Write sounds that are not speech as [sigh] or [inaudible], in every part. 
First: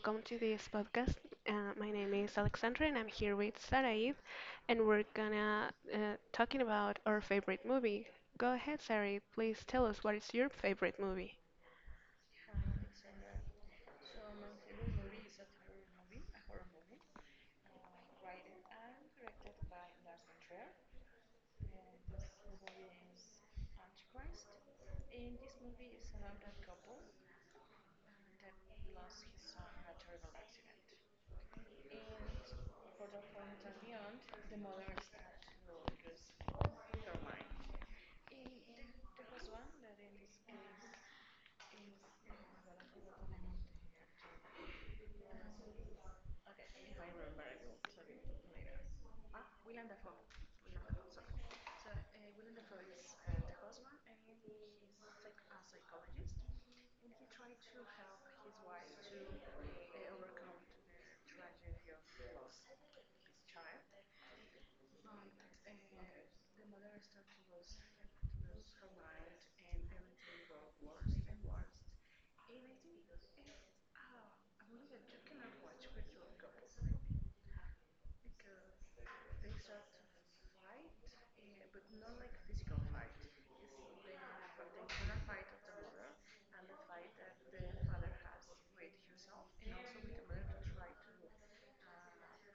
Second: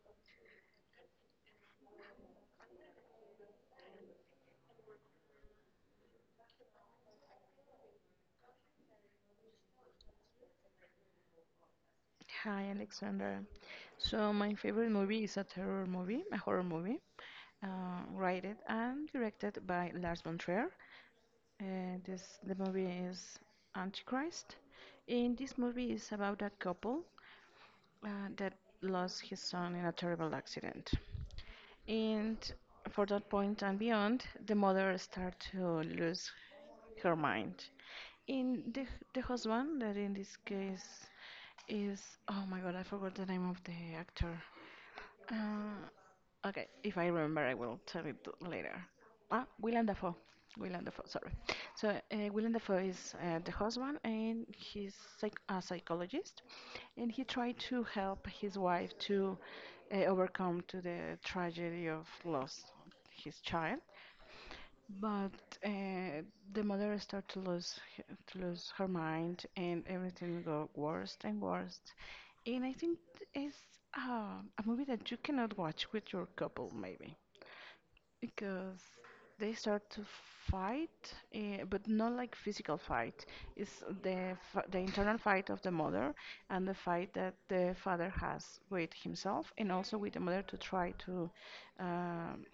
welcome to this podcast. My name is Alexandra and I'm here with Saraid and we're gonna talking about our favorite movie. Go ahead, Saraid. Please tell us what is your favorite movie. Hi, Alexandra. So, my favorite movie is a terror movie, a horror movie, rated and directed by Lars von Trier. This the movie is Antichrist. In this movie is about a couple that lost his son in a terrible accident. And for that point and beyond, the mother start to lose her mind. In the husband, that in this case is, oh my god, I forgot the name of the actor. Okay, if I remember, I will tell it later. Ah, Willem Dafoe. Willem Dafoe, sorry. So, Willem Dafoe is the husband, and he's a psychologist, and he tried to help his wife to overcome to the tragedy of loss of his child. But uh, the mother started to lose her mind, and everything got worse and worse. And I think it's a movie that you cannot watch with your couple, maybe, because they start to fight, but not like physical fight. It's the internal fight of the mother and the fight that the father has with himself and also with the mother to try to um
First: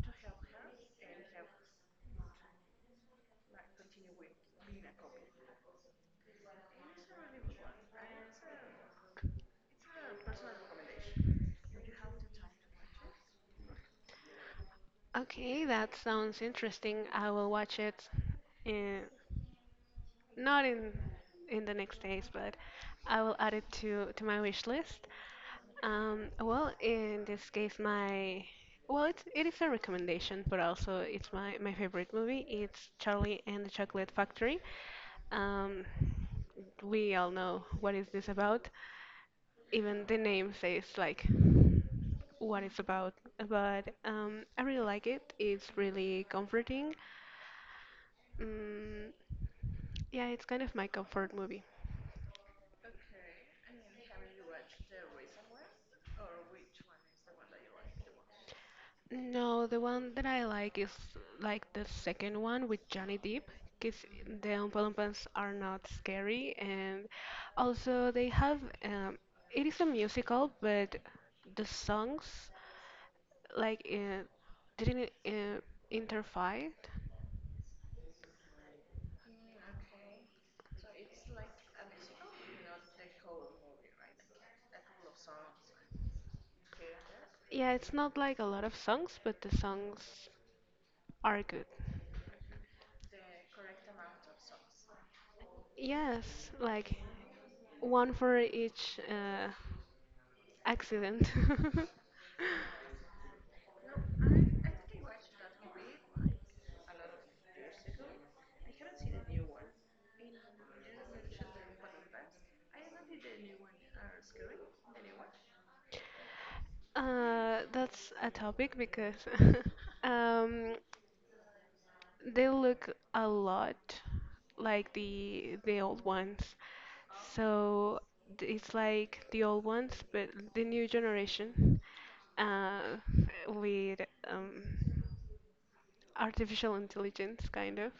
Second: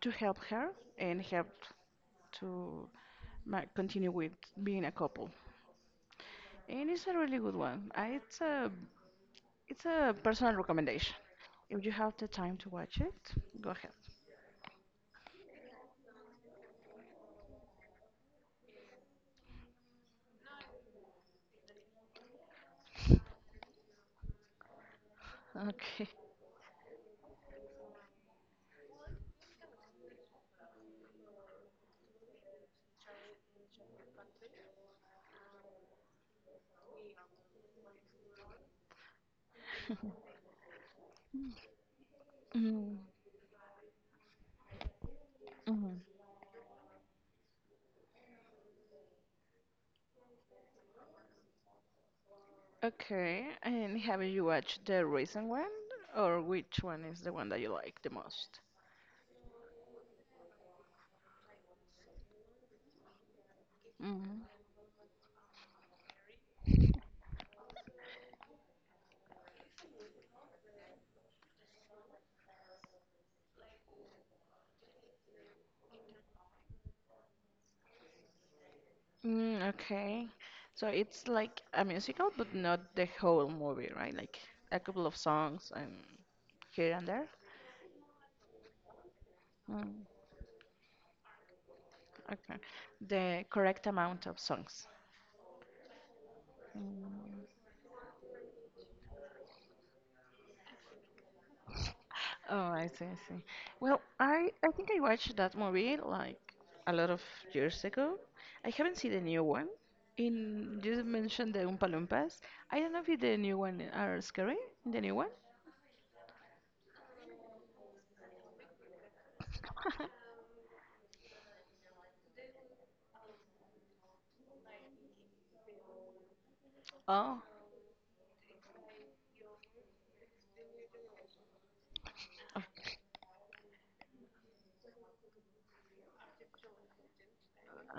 to help her and help to continue with being a couple. And it's a really good one. I, it's a personal recommendation. If you have the time to watch it, go ahead. Okay, that sounds interesting. I will watch it in, not in in the next days, but I will add it to my wish list. Okay. Well, in this case, it's, it is a recommendation, but also it's my favorite movie. It's Charlie and the Chocolate Factory. Um, we all know what is this about. Even the name says like what it's Mm, about, but I really like it. It's mhm. really comforting. Mm, yeah, it's kind of my comfort movie. Okay. And have you watched the recent one, or which one is the one that you like the most? No, the one that I like is like the second one with Johnny Depp, because Mm. the Oompa Loompas are not scary, and also they have um, it is a musical, but the songs like uh, didn't interfere. Mm, okay. So it's like a musical, but not the whole movie, right? Like a couple of songs and here and there. Yeah, it's not like a lot of songs, but the Mm, songs are good. okay. The correct amount of songs. Yes, like one for each accident. [laughs] Oh, I see, I see. Well, I think I watched that movie like a lot of years ago. I haven't seen the new one. In you mentioned the Oompa Loompas. I don't know if the new one are scary. The new one? That's a topic because [laughs] [laughs] um, they look a lot like the old ones. Oh. So it's like the old ones, but the new generation Oh, uh, with um, artificial intelligence, kind of,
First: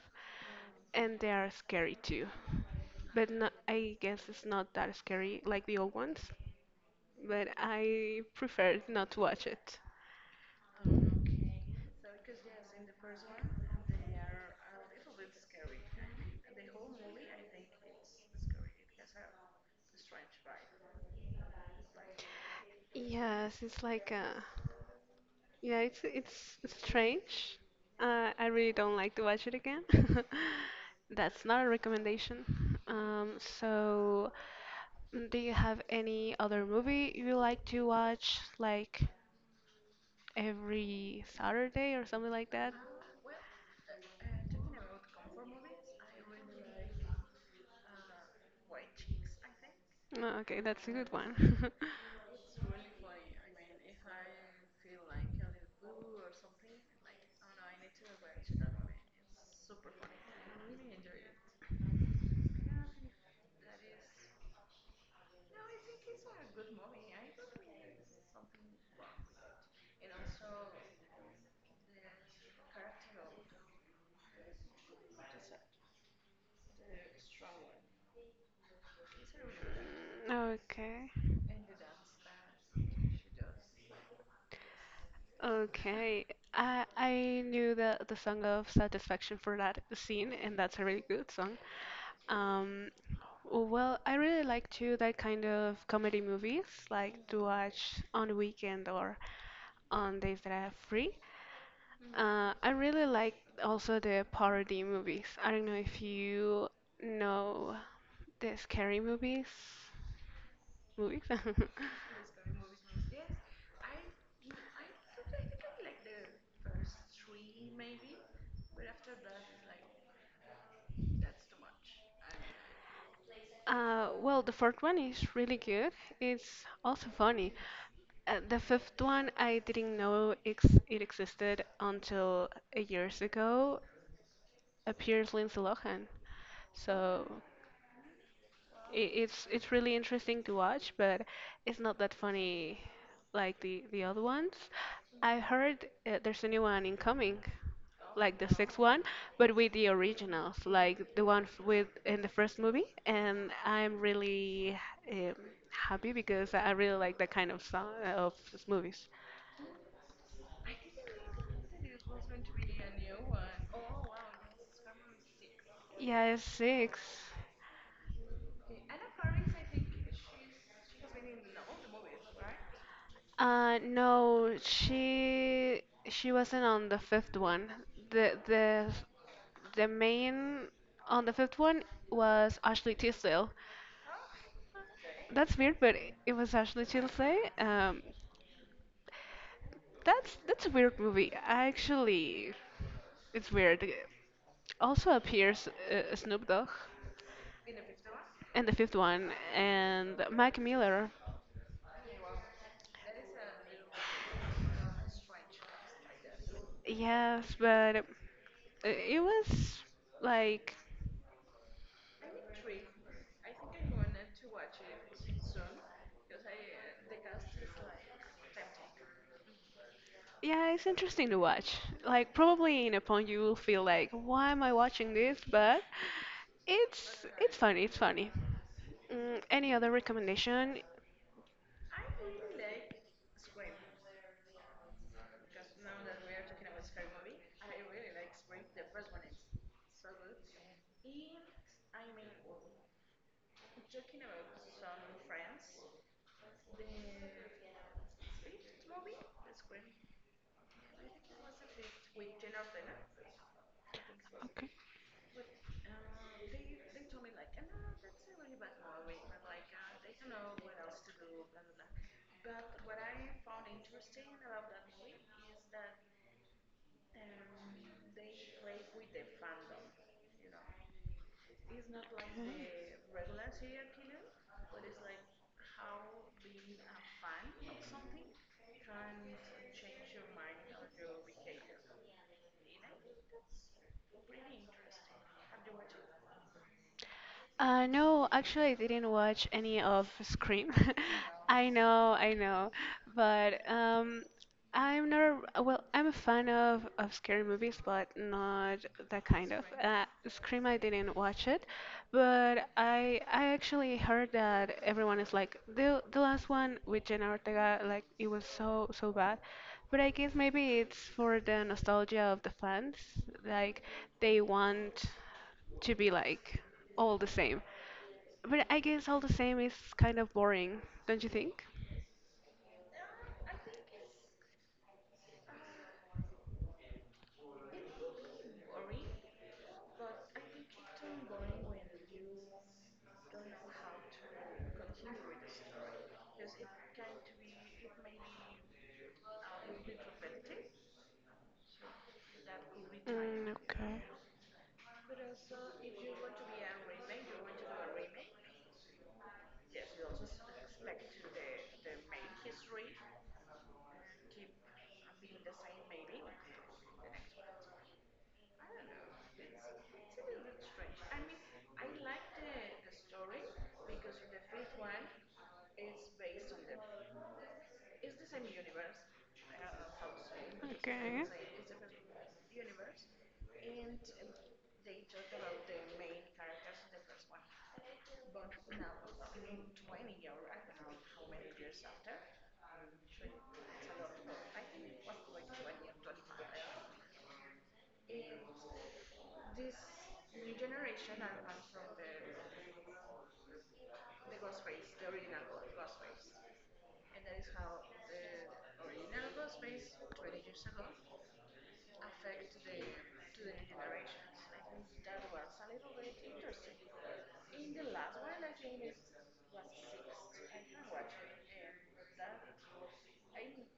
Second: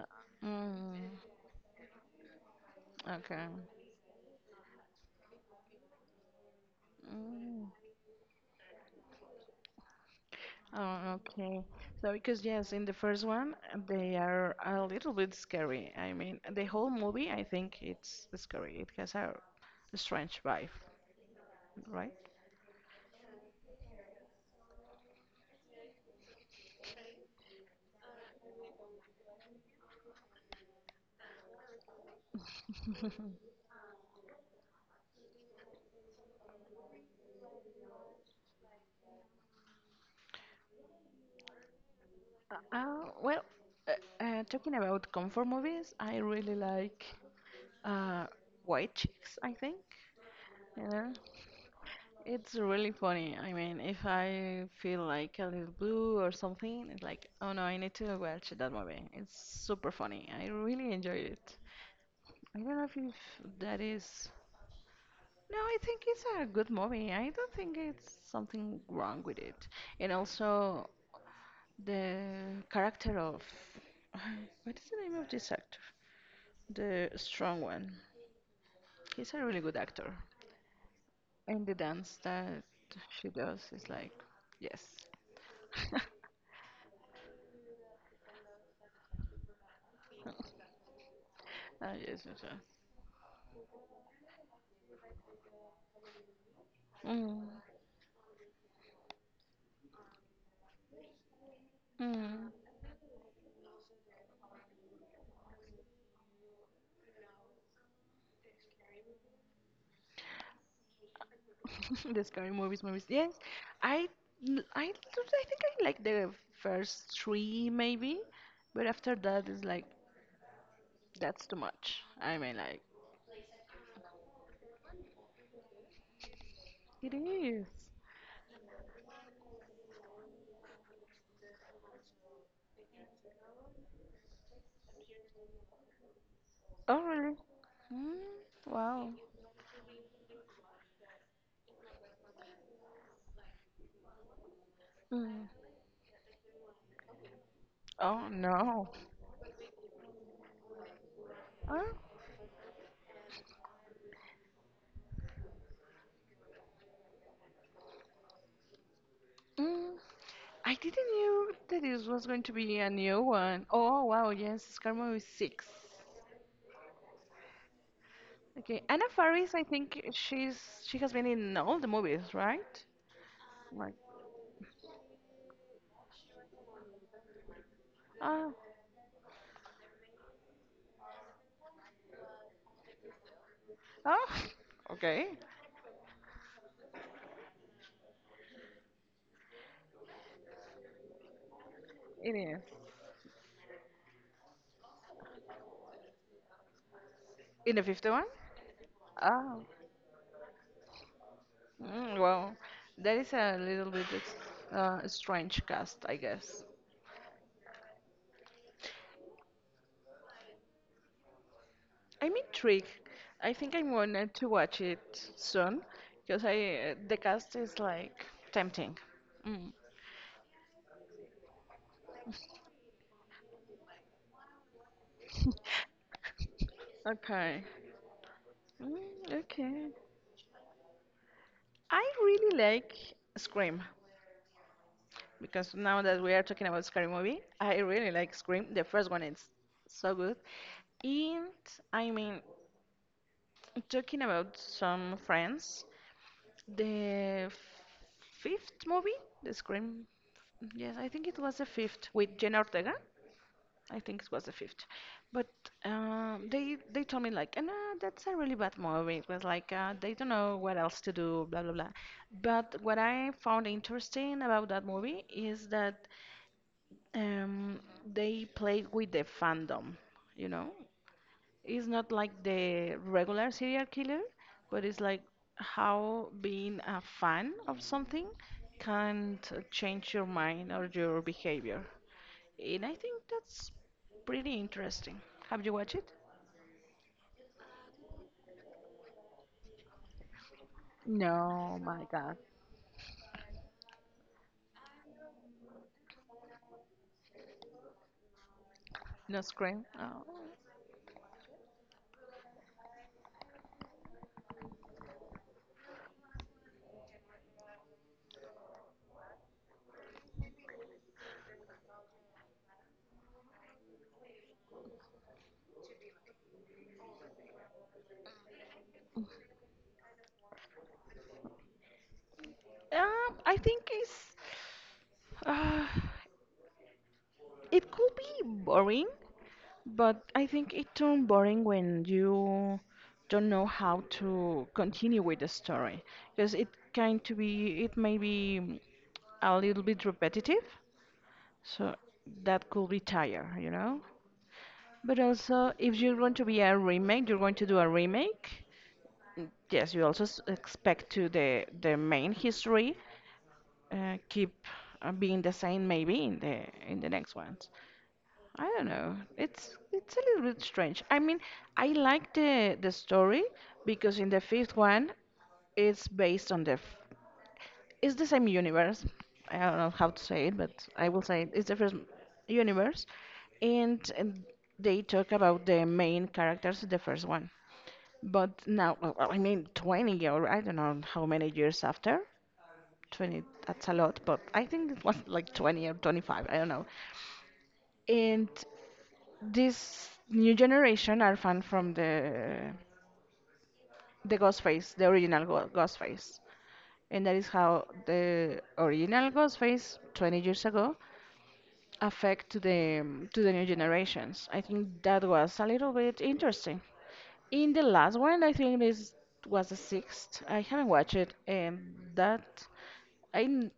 mm, and they are scary too. But okay. no, I guess it's not that scary like the old ones. But Mm. I prefer not to watch it. Oh, okay. So because yes, in the first one they are a little bit scary. I mean, the whole movie I think it's scary. It has a strange vibe, right? Yes, it's like yeah, it's strange. I really don't like to watch it again. [laughs] That's not a recommendation. So do you have any other movie you like to watch like every Saturday or something like that? Well, talking about comfort movies, I really like uh, White Chicks, I think. No, okay, that's a good You one. [laughs] it's really funny. I mean, if I feel like a little blue or something, it's like, oh no, I need to watch that movie. It's super funny. I really enjoyed it. I don't know if that is. No, I think it's a good movie. I don't think it's something wrong with it. And also, the character of. [sighs] What is the name of this actor? The strong one. He's a really good actor. Okay. And the dance that she does is like, yes. Okay. I knew the song of Satisfaction for that scene and that's a really good song. Ah, yes, yes, yes. Um, well, I really like to that kind of comedy movies, like to Mm, watch on weekend or on days that I have free. mm. I really like also the parody movies. I don't know if you know the scary movies. Movies. [laughs] [laughs] The scary movies, movies. Yes, I, l- I, don't- I think I like the first three maybe, but after that is like that's too much. I mean, like Well, the fourth one is really good. It's also it funny. is. The fifth one, I didn't know ex it existed until years ago. Appears Lindsay Lohan. Oh really? So Mm, it, wow. it's it's really interesting to watch, but it's not that funny like the other ones. I Mm. heard there's a new one incoming, Oh like the sixth no. one, but with the originals, like the one with Oh. in the first movie, and I'm really um, happy because I really like that kind of song of movies. Mm. I didn't knew that this was going to be a new one. Oh wow, yes, Scar Movie 6. Yeah, it's six. Okay, Anna Faris, I think she has been in all the movies, right? Like, No, she wasn't on the fifth one. The oh, the the main on the fifth one was Ashley Tisdale. oh, [laughs] okay, That's weird, but it was Ashley Tisdale. That's a weird movie. it Actually, is. it's weird. Also appears Snoop Dogg In the fifth one? in the fifth one Oh, and Mac Miller. mm, well, that is a little bit strange cast, I guess. Yes, but it was like, I'm intrigued. I think I'm going to watch it soon because I the cast is like tempting. Mm. yeah, it's interesting to watch. Like, probably in a point you will feel like, why am I watching this? But [laughs] it's Okay. funny. It's funny. Mm, Mm, any other okay. recommendation? I really like Scream because now that we are talking about scary movie, I really like Scream. The first one is so good. And I mean, talking about some friends, the fifth movie, the Scream. Yes, I think it was the fifth with Jenna Ortega. I think it was the Okay. fifth. But they told me like, "No, that's a really bad movie. It was like they don't know what else to do, blah blah blah." But what I found interesting about that movie is that um, they played with the fandom. you know it's not like the regular serial killer, but it's like how being a fan of something can change your mind or your behavior. And I think that's pretty interesting. Have you watched it? No, actually, I didn't watch any of Scream. [laughs] No, my I God. know, but I'm not a, well, I'm a fan of scary movies, but not that No kind of. Scream? Oh. Scream, I didn't watch it, but I actually heard that everyone is like the last one with Jenna Ortega, like it was so so bad. But I guess maybe it's for the nostalgia of the fans, like they want to be like all the same. But I guess all the same is kind of boring, don't you think? I think it's uh, it could be boring. But I think it turned boring when you don't know how to continue with the story because it kind to be it may be a little bit repetitive, so that could be Mm, tire. okay. But also, if you're going to be a remake, you're going to do a remake. Yes, you also expect to the main history keep being the same maybe in the next ones. I don't know. It's a little bit strange. I mean, I like the story because in the fifth one, it's based on it's the same universe. I don't know how to say it, but I will Okay. say it. It's the first universe, and they talk about the main characters of the first one. But now, well, I mean, 20 or I don't know how many years after. 20, that's a lot, but I think it was like 20 or 25, I don't know, and this new generation are fan from the Ghostface, the original Ghostface, and that is how the original Ghostface 20 years ago affect to the new generations. I think that was a little bit interesting. In the last one, I think this was the sixth. I haven't watched it, and that I n-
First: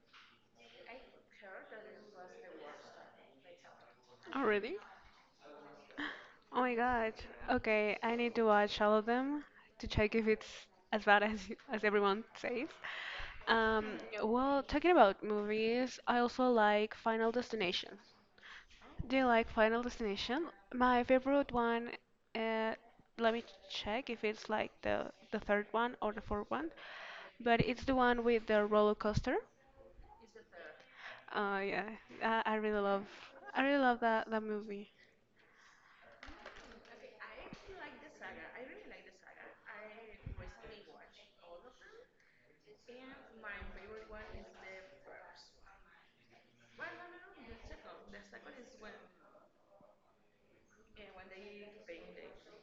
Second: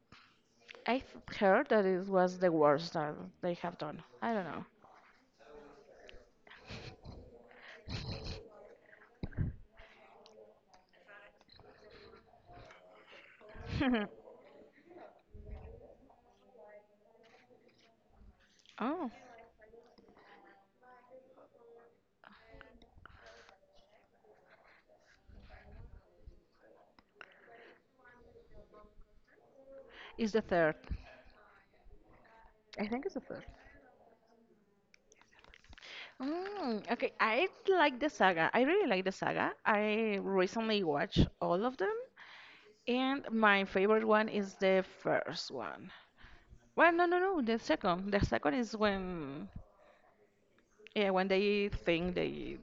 I've heard that it was the worst that they have done. I don't Already? Oh my god. Okay, I need to watch all of them to check if it's as bad as everyone says. Um, know. well, talking about movies, I also like Final Destination. [laughs] Oh. Do you like Final Destination? My favorite one, uh, let me check if it's like the third one or the fourth one, but it's the one with the roller coaster. Is the third. Oh yeah, I really I think it's the third. Love that that movie. Mm, okay, I like the saga. I really like the saga. I recently watched all of them, and my favorite one is the first one. Well, no, no, no, the second. The second is when, yeah, when they think they,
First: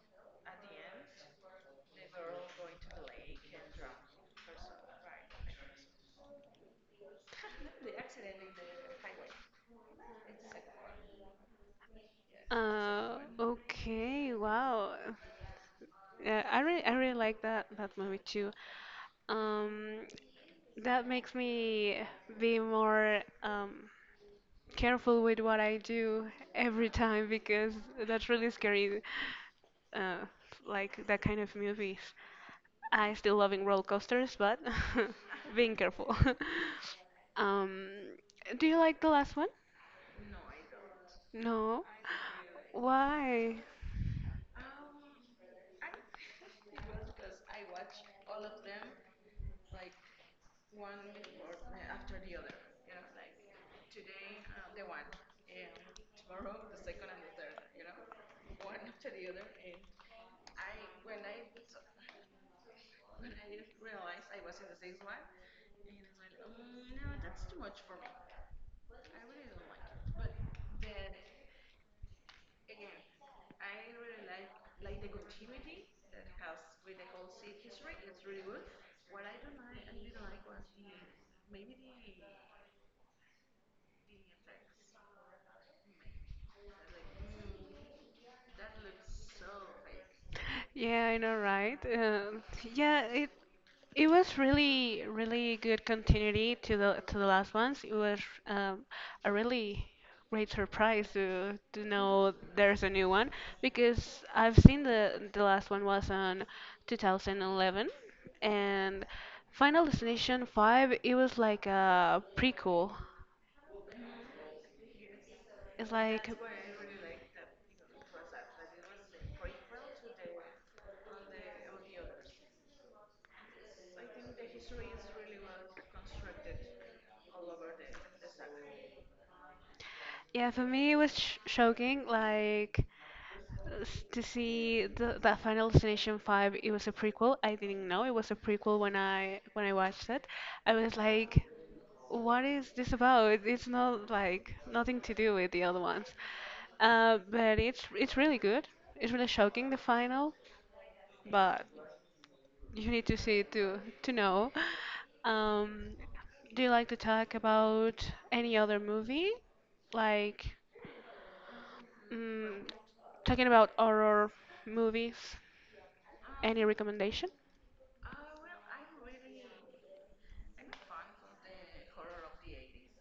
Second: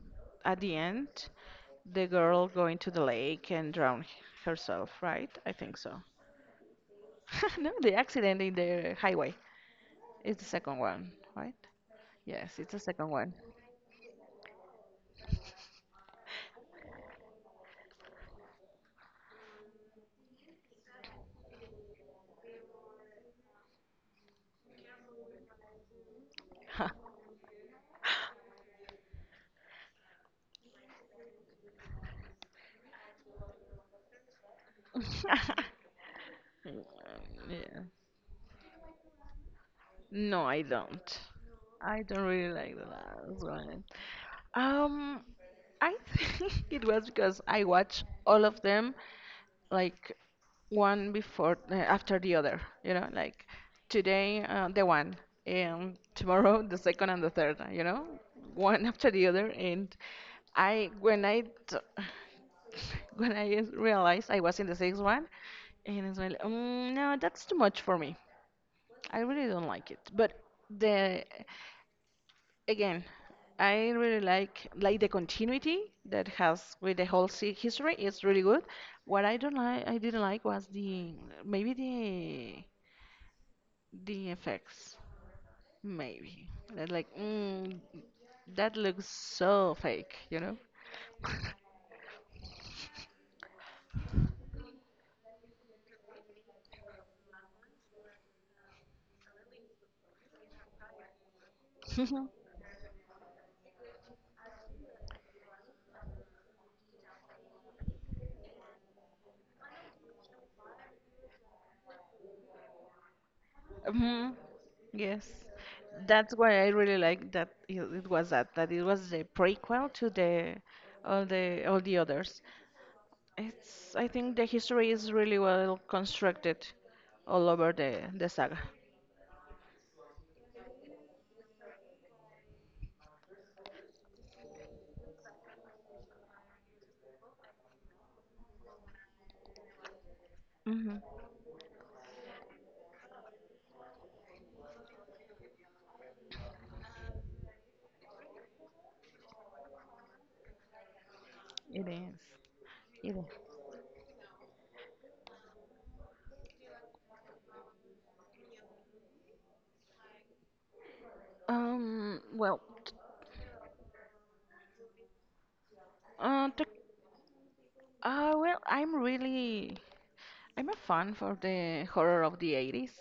at the end, the girl going to the lake and drown herself, right? I think so. [laughs] No, the accident in the highway is the second one, right? Yes, it's the second one. Okay, wow. Yeah, I really like that that movie too. Um, that makes me be more careful with what I do every [laughs] time because that's really scary. Uh, like that kind of movies. I still loving roller coasters, but [laughs] [laughs] being careful. [laughs] Yeah. Um, do you like the last one? No, I don't. No. I don't really like the last Why? one. Um, I think [laughs] it was because I watched all of them like one before after the other, like today the one, and tomorrow [laughs] the second and the third, one [laughs] after the other. And I when I t- [laughs] when realized I was in the sixth one, and it's like no, that's too much for me. I really don't like it. But the again, I really like the continuity that has with the whole history. It's really good. What I don't like, I didn't like was the maybe the effects. Maybe that's like that looks so fake. Yeah, I know, right? Yeah, it was really, really good continuity to the last ones. It was um, a really great surprise to know [laughs] there's a new one because I've seen the last one was on 2011 and Final Destination 5. It was like a prequel. Hmm. Yes, It's like that's why I really like that it was that that it was the prequel to the all the all the others. It's I think the history is really well constructed all over the saga. yeah, for me it was sh shocking, like to see the that Final Destination 5. It was a prequel. I didn't know it was a prequel when I watched it. I was Mhm. like, what is this about? It's not like nothing to do with the other ones. But it's really good. It's really shocking the final, but It is. you need It to is. see it to know. Um, do you like to talk about any other movie? Like. Um. Well. Mm, t- Talking about horror movies, Uh. any t- recommendation? Well. I'm really. I'm a fan for the horror of the 80s.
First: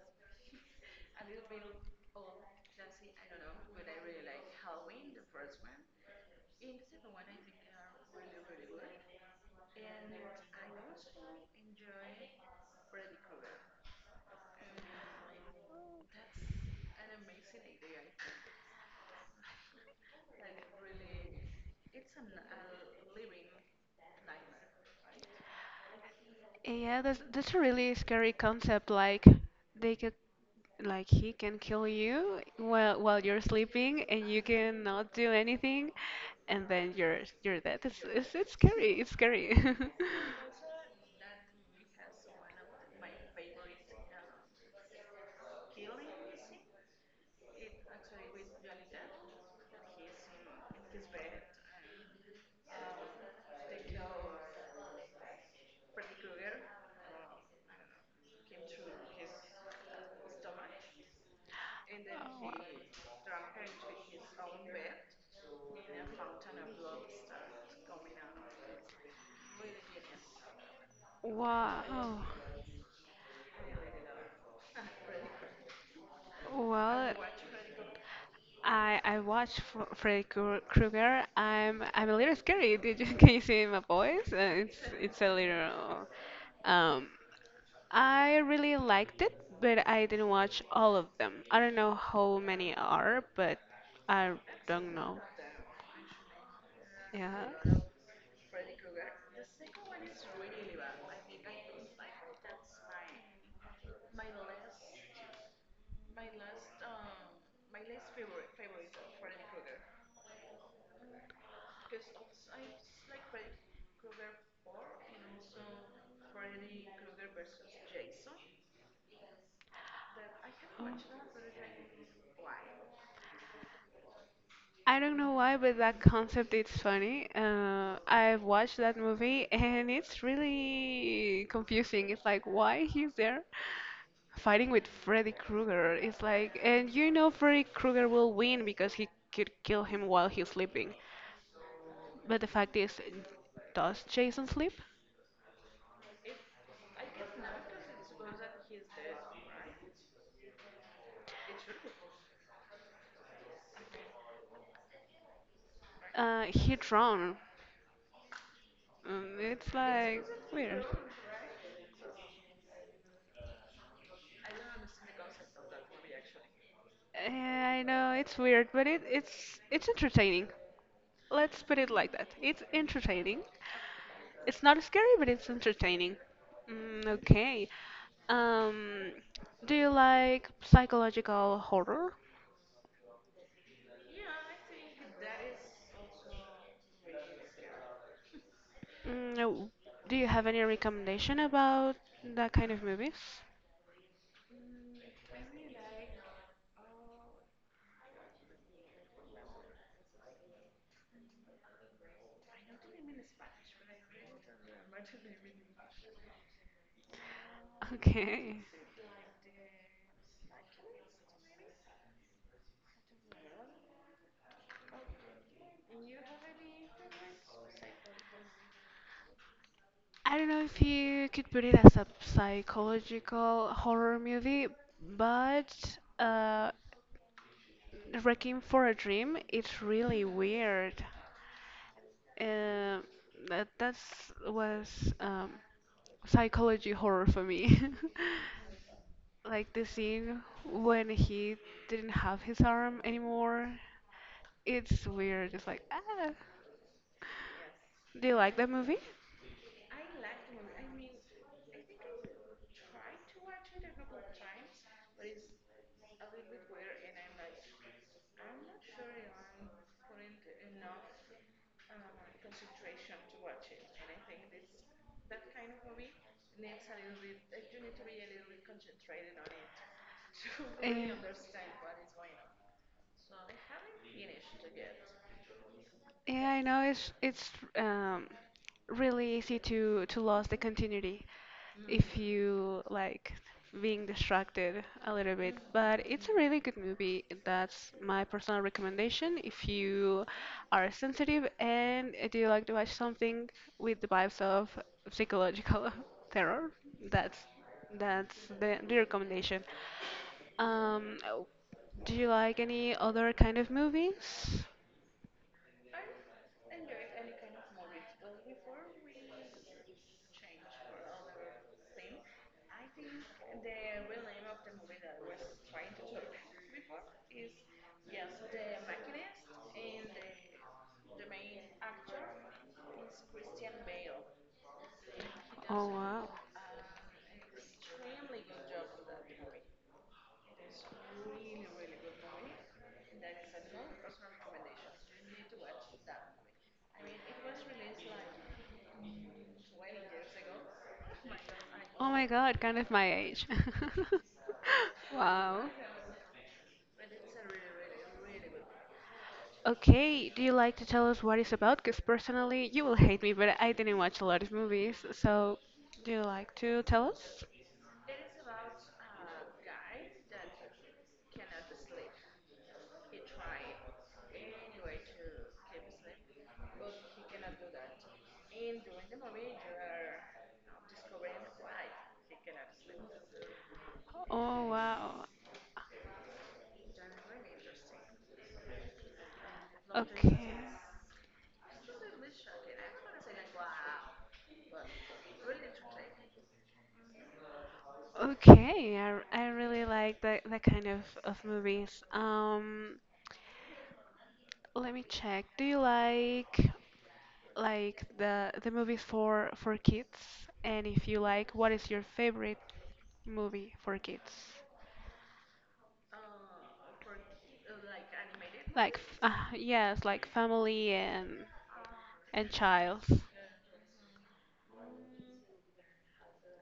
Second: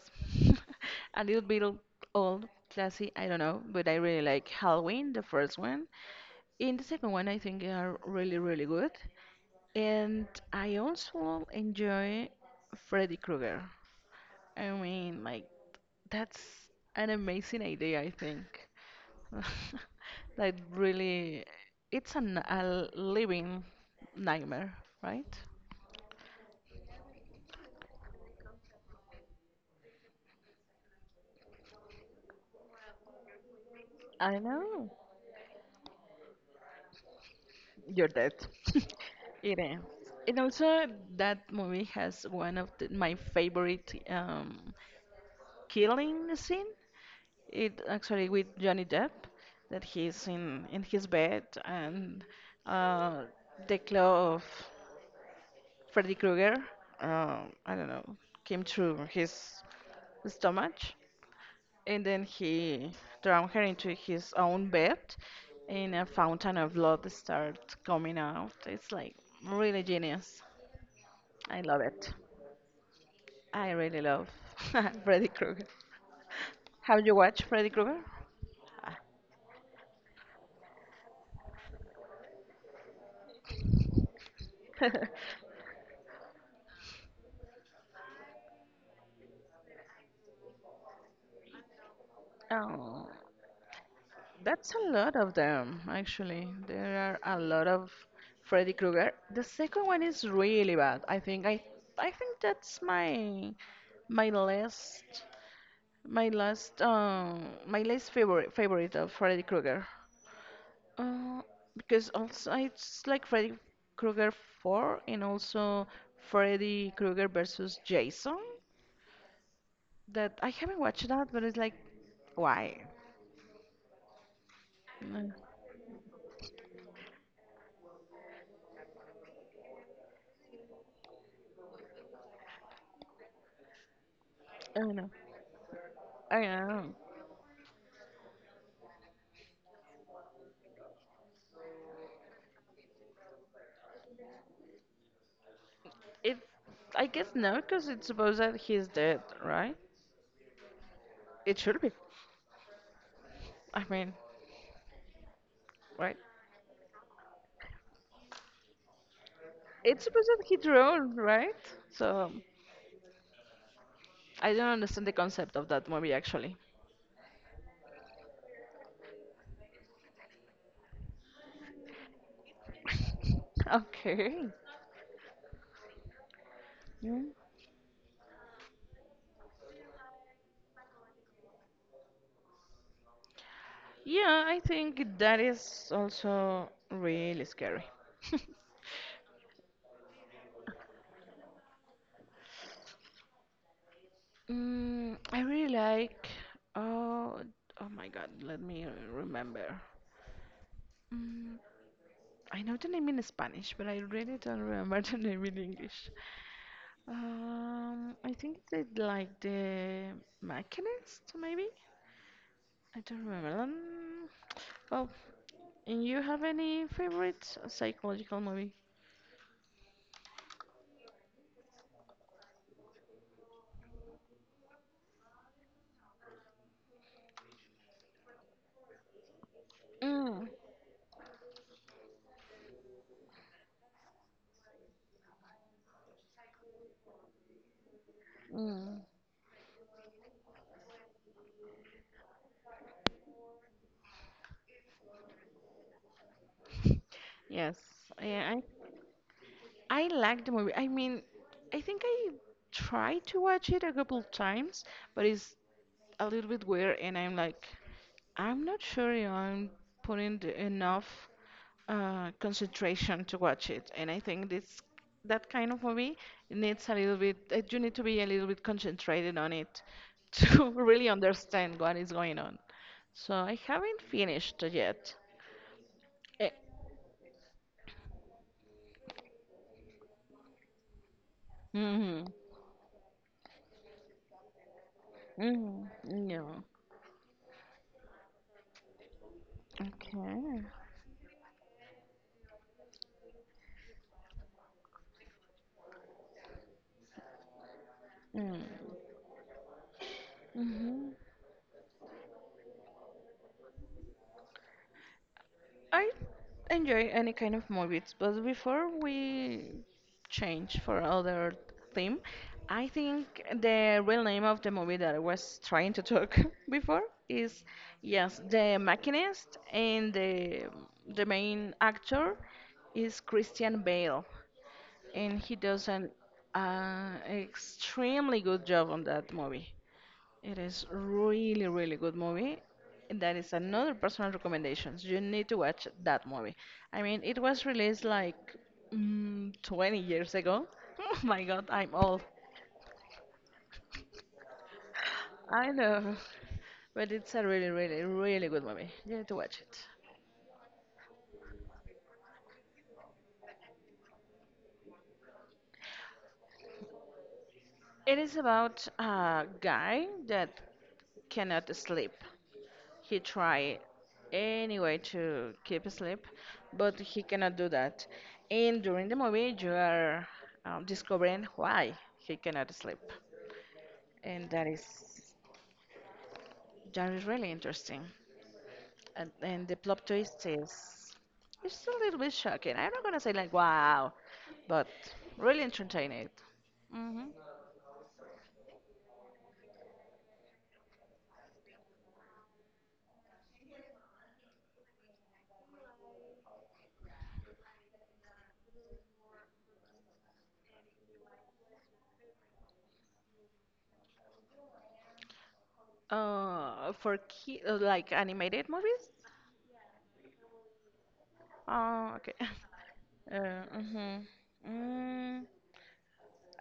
[laughs] A little bit old, classy. I don't know, but I really like Halloween, the first one. In the second one, I think they are really, really good. And I also enjoy Freddy Krueger. I mean, like, that's an amazing idea, I think. [laughs] Like, really, it's a living nightmare, right? Yeah, that's a really scary concept. Like they could, like he can kill you while you're sleeping, and I you know. cannot do anything, and then you're dead. It's You're dead. it's, it's [laughs] scary. It's scary. It [laughs] is. And also, that movie has one of my favorite killing scene. It actually with Johnny Depp, that he's in his bed and uh, the glove Freddy Krueger, I don't know, came through his stomach, and then he Oh. drowned her into his own bed, and a fountain of blood started coming out. It's like really genius. I love it. Wow. I really love [laughs] Freddy Krueger. Have you Well, watched Freddy Krueger? I watched Freddy Krueger. I'm a little scary. [laughs] Did you can you see my voice? It's Ah. it's a little. Um, I really liked it, but I didn't watch all of them. I don't know how [laughs] many Oh. are, but I That's a don't lot know. of them, actually. There are a lot Yeah. of Freddy Krueger. The second one is really bad. I think that's my last favorite of Freddy Krueger. Uh, because also it's like Freddy Krueger 4 and also Freddy Krueger versus Jason. That I haven't watched that, but it's like why? I don't Mm, know why, but that concept is funny. I've watched that movie [laughs] and it's really confusing. It's like, why he's there fighting I with don't know. Freddy Krueger? It's I like, don't know. and you know Freddy Krueger will win because he could kill him while he's sleeping. But the fact is, does Jason sleep? It, I guess no, because it's supposed that he's dead, right? It should be, I mean, right? He drowned. It's It's like supposed that he weird. drowned, right? So I don't understand the concept of that movie actually. I know it's weird, but it's entertaining. Let's put it like that. It's entertaining. [laughs] Okay. It's not scary, but it's entertaining. Mm, Mm. okay. Um, do you like psychological horror? Yeah, I think that is also really scary. Mm, no. Do you have any recommendation about that kind of movies? [laughs] Mm, I really like. Oh, oh my God! Let me remember. Mm, I know the name in Spanish, but I really don't remember [laughs] the name in English. I think Okay. they like the Machinist, maybe. I don't remember. Well, and you have any favorite psychological movie? I don't know if you could put it as a psychological horror movie, but uh, Requiem for a Dream, it's really Mm, weird. Uh, that that's was psychology horror for me. [laughs] mm. Like the scene when he didn't have his arm anymore. It's weird. It's like, ah. Yes, Do you yeah, like I that movie? I like the movie. I mean, I think I tried to watch it a couple of times, but it's a little bit weird, and I'm like, I'm not sure if I'm enough concentration to watch it, and I think this that kind of movie needs a little bit. You need to be a little bit concentrated on it [laughs] to [laughs] Eh, really understand what is going on. So I haven't finished yet. Yeah, Eh, I know it's um, really easy to lose the continuity if mhm, you like being distracted a little bit. mhm, But it's a really no. good movie. That's my personal recommendation if you Okay. are sensitive and do you like to watch something with the vibes of psychological [laughs] terror. That's that's the recommendation. Mm-hmm. Um, do you like any other kind of movies? I enjoy any kind of movies, but before we change for other theme, I think the real name of the movie that I was trying to talk [laughs] before is yes, The Machinist, and the main actor is Christian Bale, and he Oh does an wow. Extremely good job on that movie. It is really, really good movie. That is another personal recommendations. You need to watch that movie. I mean, it was released like 20 years ago. [laughs] Oh my God, I'm Oh old. my god, kind of my age. [laughs] Wow. I know, but it's a really, really, really good movie. You need to watch it. Okay, do you like to tell us what it's about? Because personally, you will hate me, but I didn't watch a lot of movies. So, do you like to tell us? It is about a guy that cannot sleep. He tried any way to keep asleep, but he cannot do that. And during the movie, you are discovering why he cannot sleep, and Oh, wow. that is really interesting. And the plot twist Okay. is it's a little bit shocking. I'm not gonna say like wow, but really entertaining. Hmm. Okay, I really like that that kind of movies. Let me check. Do you like the movies for kids? And if you like, what is your favorite movie for kids? Like animated Like, movies. Yes, like family Oh, okay. [laughs] and child. Mm-hmm.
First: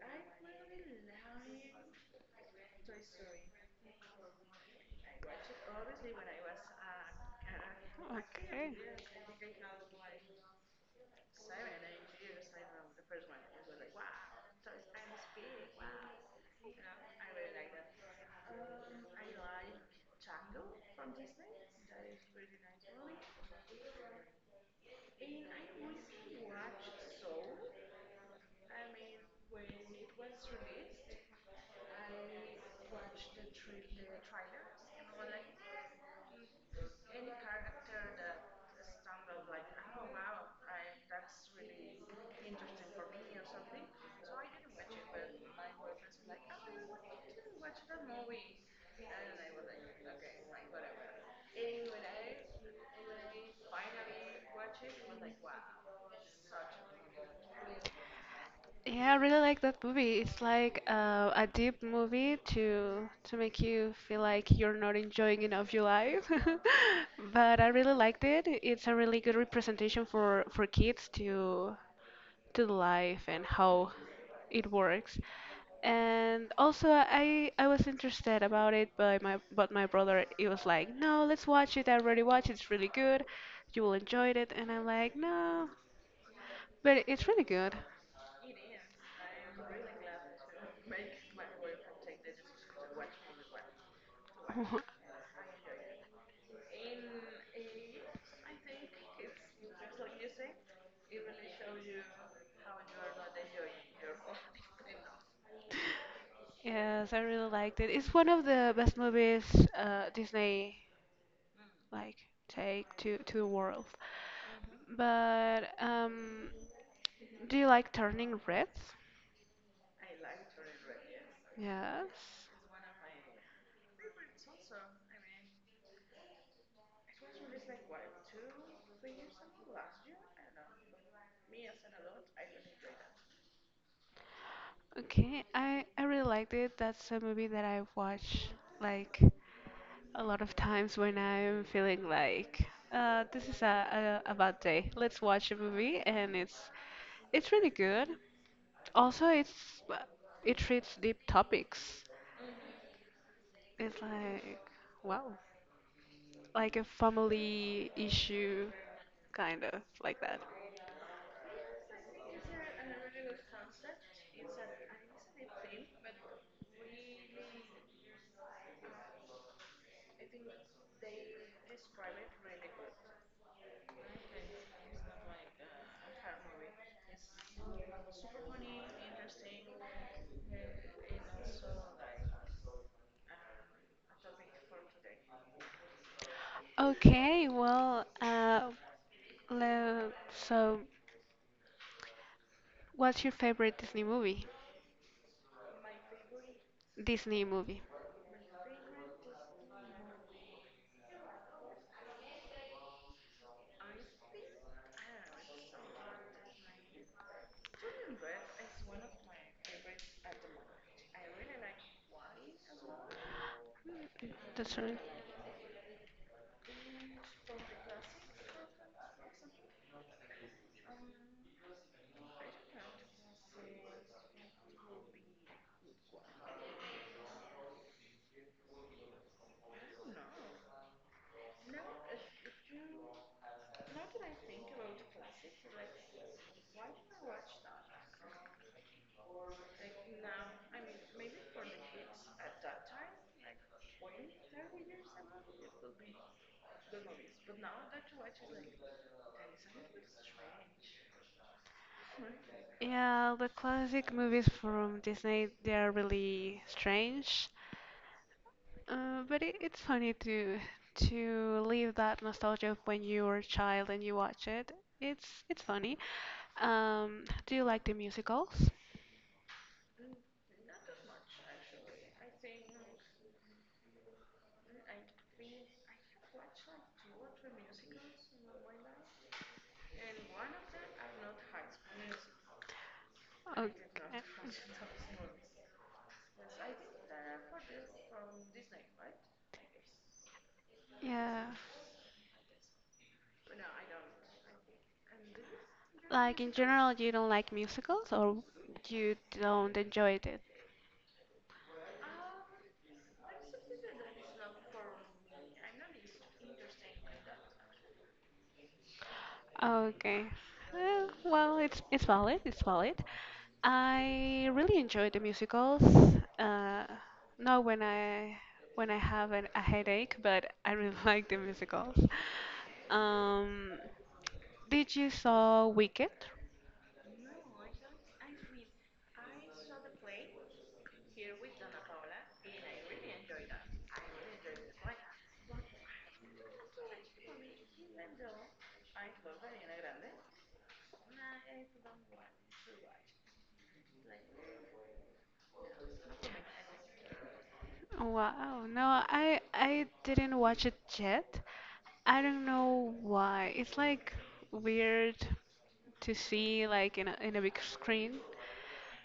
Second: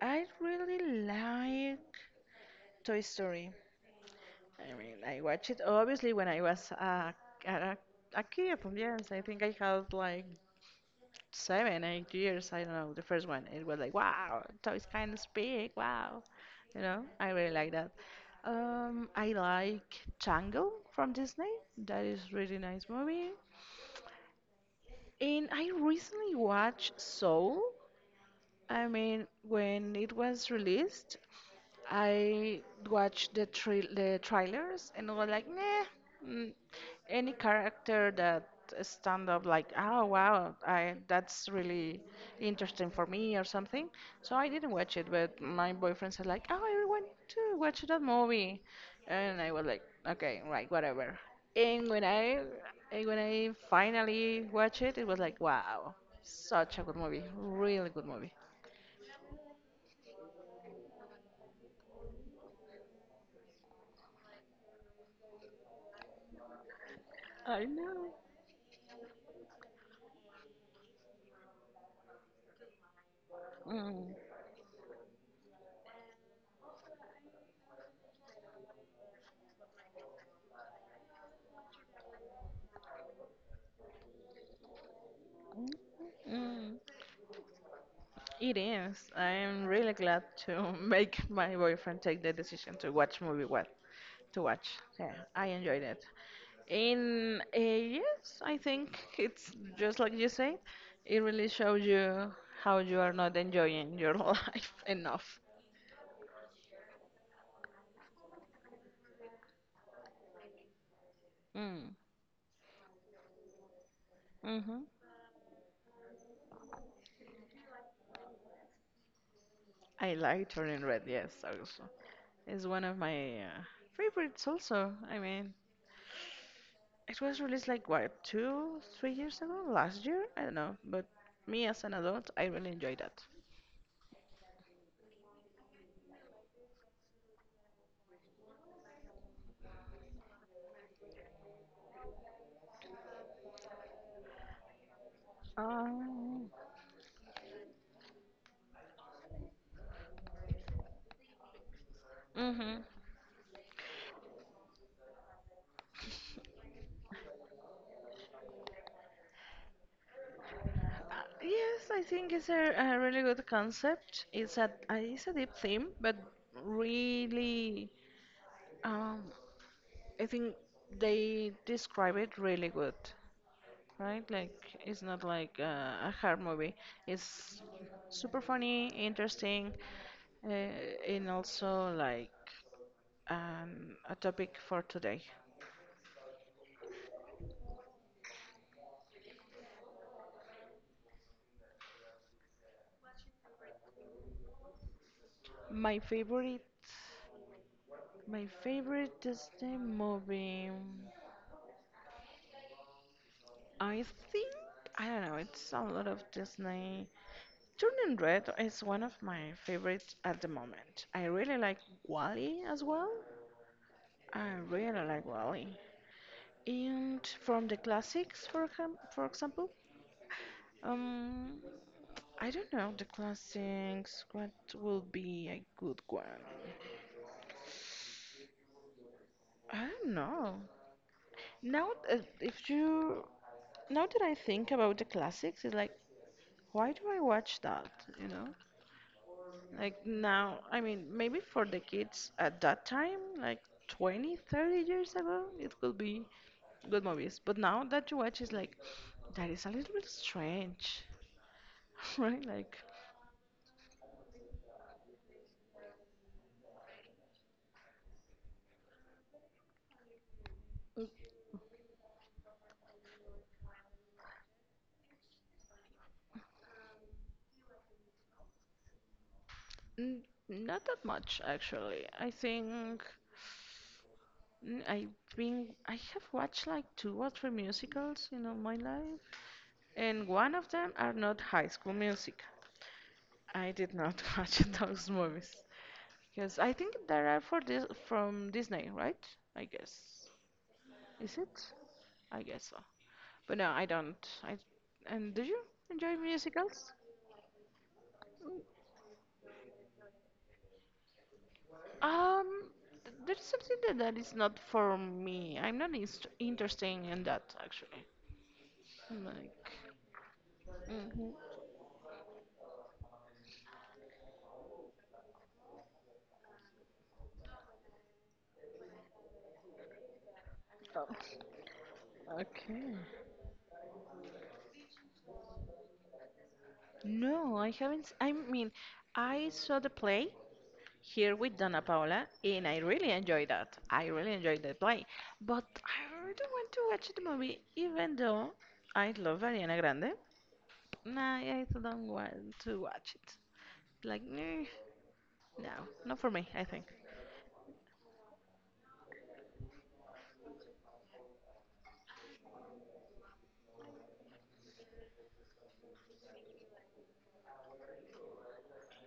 I really like Toy Story. I mean, I watched it obviously when I was a, a kid. Okay. Yes, I think I had like seven, 8 years. I don't know. The first one, it was like, wow, toys kind of speak. Wow, you know, I really like that. I like Django from Disney. That is really nice movie. And I recently watched Soul. I mean, when it was released, I watched the trailers and I was like, nah, mm, any character that stand up like, oh wow, I that's really interesting for me or something. So I didn't watch it, but my boyfriend said like, oh, I want to watch that movie, and I was like, okay, right, whatever. And when I and when I finally watched it, it was like, wow, such a good movie, really good movie. Yeah, I really like that movie. It's like a deep movie to make you feel like you're not enjoying enough your life. [laughs] But I I really know. liked it. It's a really good representation for kids to the life and how Mm, it works. And also, I was interested about it, but my brother he was like, no, let's watch it. I already watched. It. It's really good. You will enjoy it. And I'm like, no, mm. but it's really good. It is. I am really glad to [laughs] make my boyfriend take the decision to watch movie what to watch. [laughs] Yeah, I enjoyed it. In Yes, I think it's just like you say. It really shows you how you are not enjoying your [laughs] life enough. Yes, I really liked it. It's one of the best movies Disney Mm. like take to the world. Mm-hmm. But do you like Turning Red? I like Turning Red. Yes, also Yes. it's one of my favorites. Also, I mean, it was released like what two, 3 years ago, last year. I don't know, but me as an adult, I really enjoy that. Okay, I really liked it. That's a movie that I watch like a lot of times when I'm feeling like this is a bad day. Let's watch a movie, and Um, it's really good. Also, it's it treats deep topics. Mm-hmm. It's like, wow, like a family issue, kind of like that. Uh, yes, I think it's a really good concept. It's a deep theme, but really, um, I think they describe it really good, right? Like it's not like a hard movie. It's super funny, interesting, uh, and also like a topic for today. Okay, well, so what's your favorite Disney movie? My favorite, Disney movie. my favorite Disney movie. I think I don't know. It's a lot of Disney. Turning Red is one of my favorites at the moment. I really like Wally as well. I That's right. really like Wally. And from the classics, for example, um, I don't know the classics. What will be a good one? I don't know. Now, if you now that I think about the classics, it's like, why do I watch that? You know? Like now, I mean, maybe for the kids at that time, like 20, 30 years ago, it could be good movies. But now that you watch, it's like, that is a little bit strange, [laughs] right? Like, Yeah, the classic movies from Disney, they are really strange. But it's funny to live that nostalgia of when you were a child and you watch it. It's funny. Do you like the musicals? n not that much, actually. I think I have watched like 2 or 3 musicals you know, my life, and one of them are not High School Music. I did not Okay. [laughs] watch those movies. Because I think there are for this from Disney, right? I guess. Is Yeah. it? I guess so. But no, I don't. I and do you enjoy Like in musicals? general, you don't like musicals or you don't enjoy it? Um, there's that is not for me. I'm not inst interesting in that actually. Like, Okay. Hmm. Well, it's valid. It's valid. I really enjoy the musicals. Uh, Not when I have a headache, but I really Oh, [laughs] like the musicals. okay. Um, did you saw Wicked? No, I haven't. I mean, I saw the play, here with Dana Paola, and I really enjoyed that. I really enjoyed the play, but I really want to watch the movie, even though I love Ariana Grande. Nah, I don't want to watch it. Like, eh, no, not for me. I think. Wow. No, I didn't watch it yet. I don't know why. It's like weird to see like in a big screen.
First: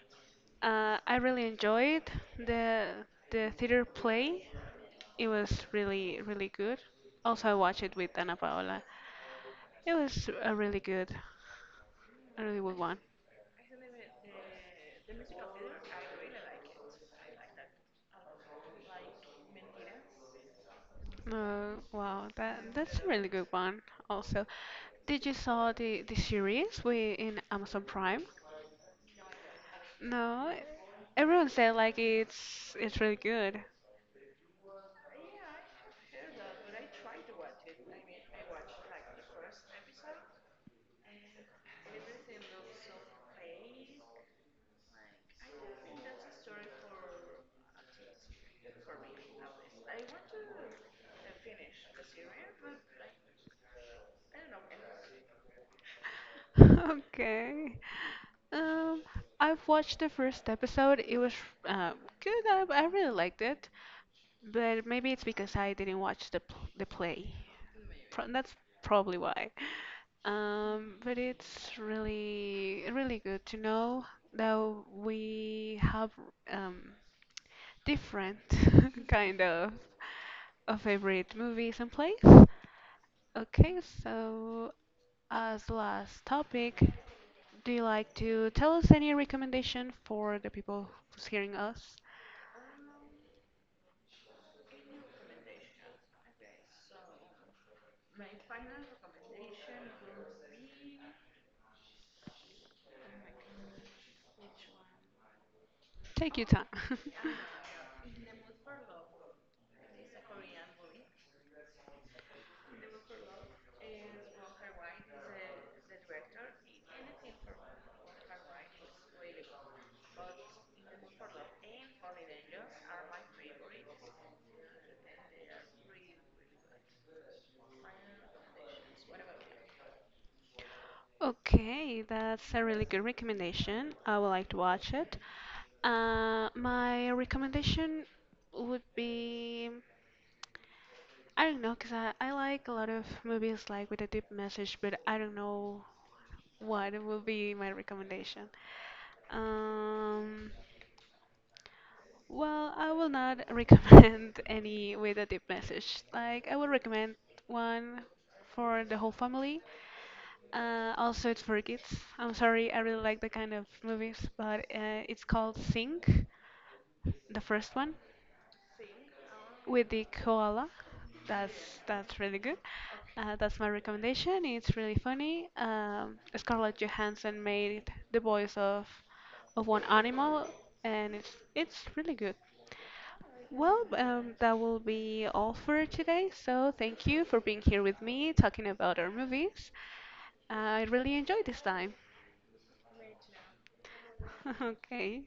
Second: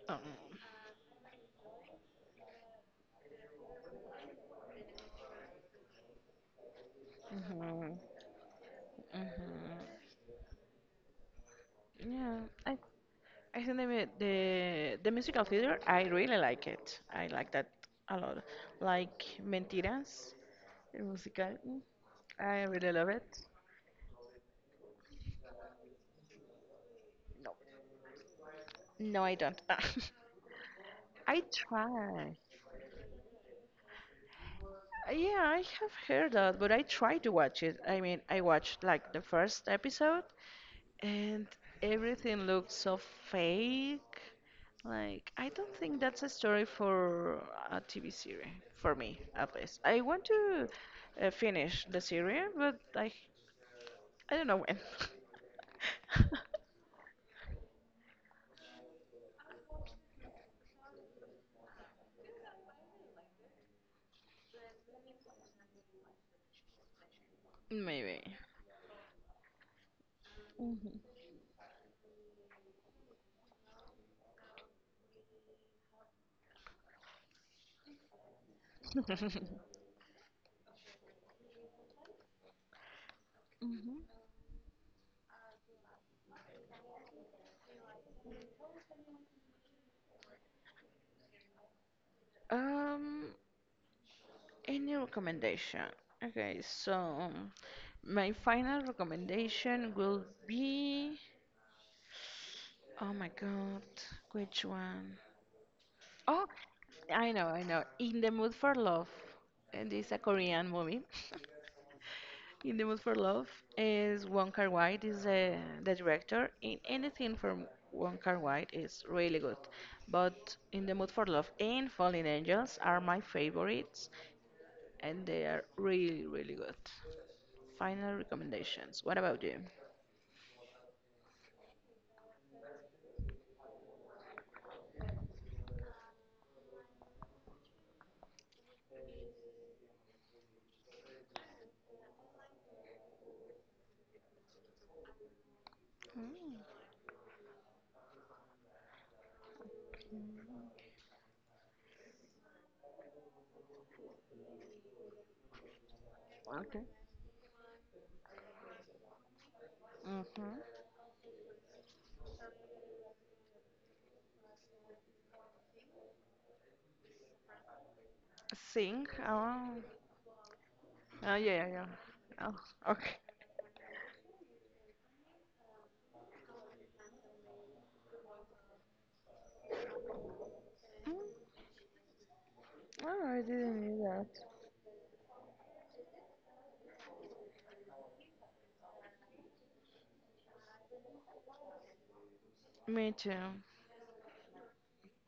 Um, I really enjoyed the the theater play. It was really really good. Also, I watched mhm, it with Ana Paola. It mhm. was Yeah, a really I, good one. I think the musical theater. I really like it. I like that a lot. Like Mentiras, the musical. Mm, Wow, that I really that's a love really it. good one. Also, did you saw the series we in No, Amazon Prime? no, I don't. [laughs] No, I everyone said like try. it's really good. Yeah, I have heard that, but I try to watch it. I mean, I watched like the first episode and everything looks so fake. Like, I don't think that's a story for a TV series, for me at least. I want to finish the series, I don't know when. [laughs] Okay. Um, I've watched the first episode. It was uh, good. I really liked it, but maybe it's because I didn't watch the play. [laughs] Pro Maybe. That's probably why. Mhm. But it's really really good to know that we have um different [laughs] kind of favorite movies and plays. Okay, Mhm. so as last topic, do you like to tell us any recommendation for the people who's hearing us? [laughs] Um, any recommendation? Okay, so my final recommendation will be. Oh my god, which one? Take Oh, your time. [laughs] I know, I know. In the Mood for Love. And it's a Korean movie. [laughs] In the Mood for Love is Wong Kar-wai, is the director. In anything from Wong Kar-wai is really good. But In the Mood for Love and Fallen Angels are my favorites, and they are really, really good. Final recommendations. What about you? Okay, that's a really good recommendation. I would like to watch it. My recommendation would be I don't know, because I like a lot of movies like with a deep message, but I don't know Mm. what will be my recommendation. Um, Well, I will not [laughs] recommend any with a deep message. Like, I would Okay. recommend one for the whole family. Mm-hmm. Also, it's for kids. I'm sorry, I really like the kind of movies, but it's called Sing, the first one Sing. Oh, with the koala. oh That's yeah, yeah. that's really Oh, good. okay. That's my recommendation. It's really funny. Scarlett Johansson made the voice of one animal, and Mm, it's really good. oh, I Well, didn't know that will be all for today. So thank you for being here with me, talking about our movies. I really enjoyed this time. that. Me too. [laughs] Okay.